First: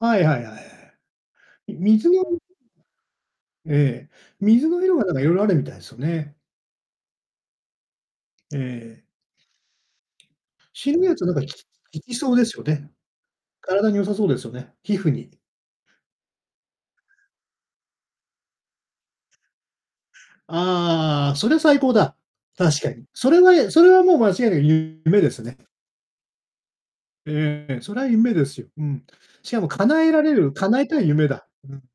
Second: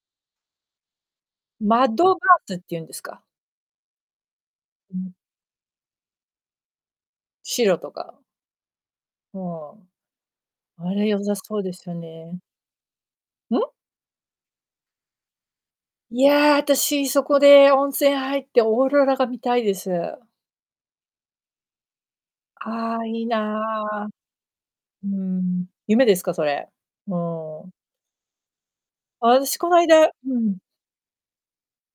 はいはいはいはい。マッ水ドパのみーツっていうんですか？ええ、水の色うがなん。んかいろいろあるみたいですよね。白とかええ。うん。あ白いれやつ良はさなんか、そうきですよ効きそうね。ですよね。ん。体に良さそうですよね、皮膚に。いや、私そこで温泉入ってオーロラが見たいです。ああ、それ最高だ、確かあに。あ、いいそれはえそれはな、もう間違いなくゆうーめですね。ん。夢ですか、それ、うえーん。え、それは夢ですよ。うん。あたししかもこない叶だえられうるん。叶えたい夢だ。うん。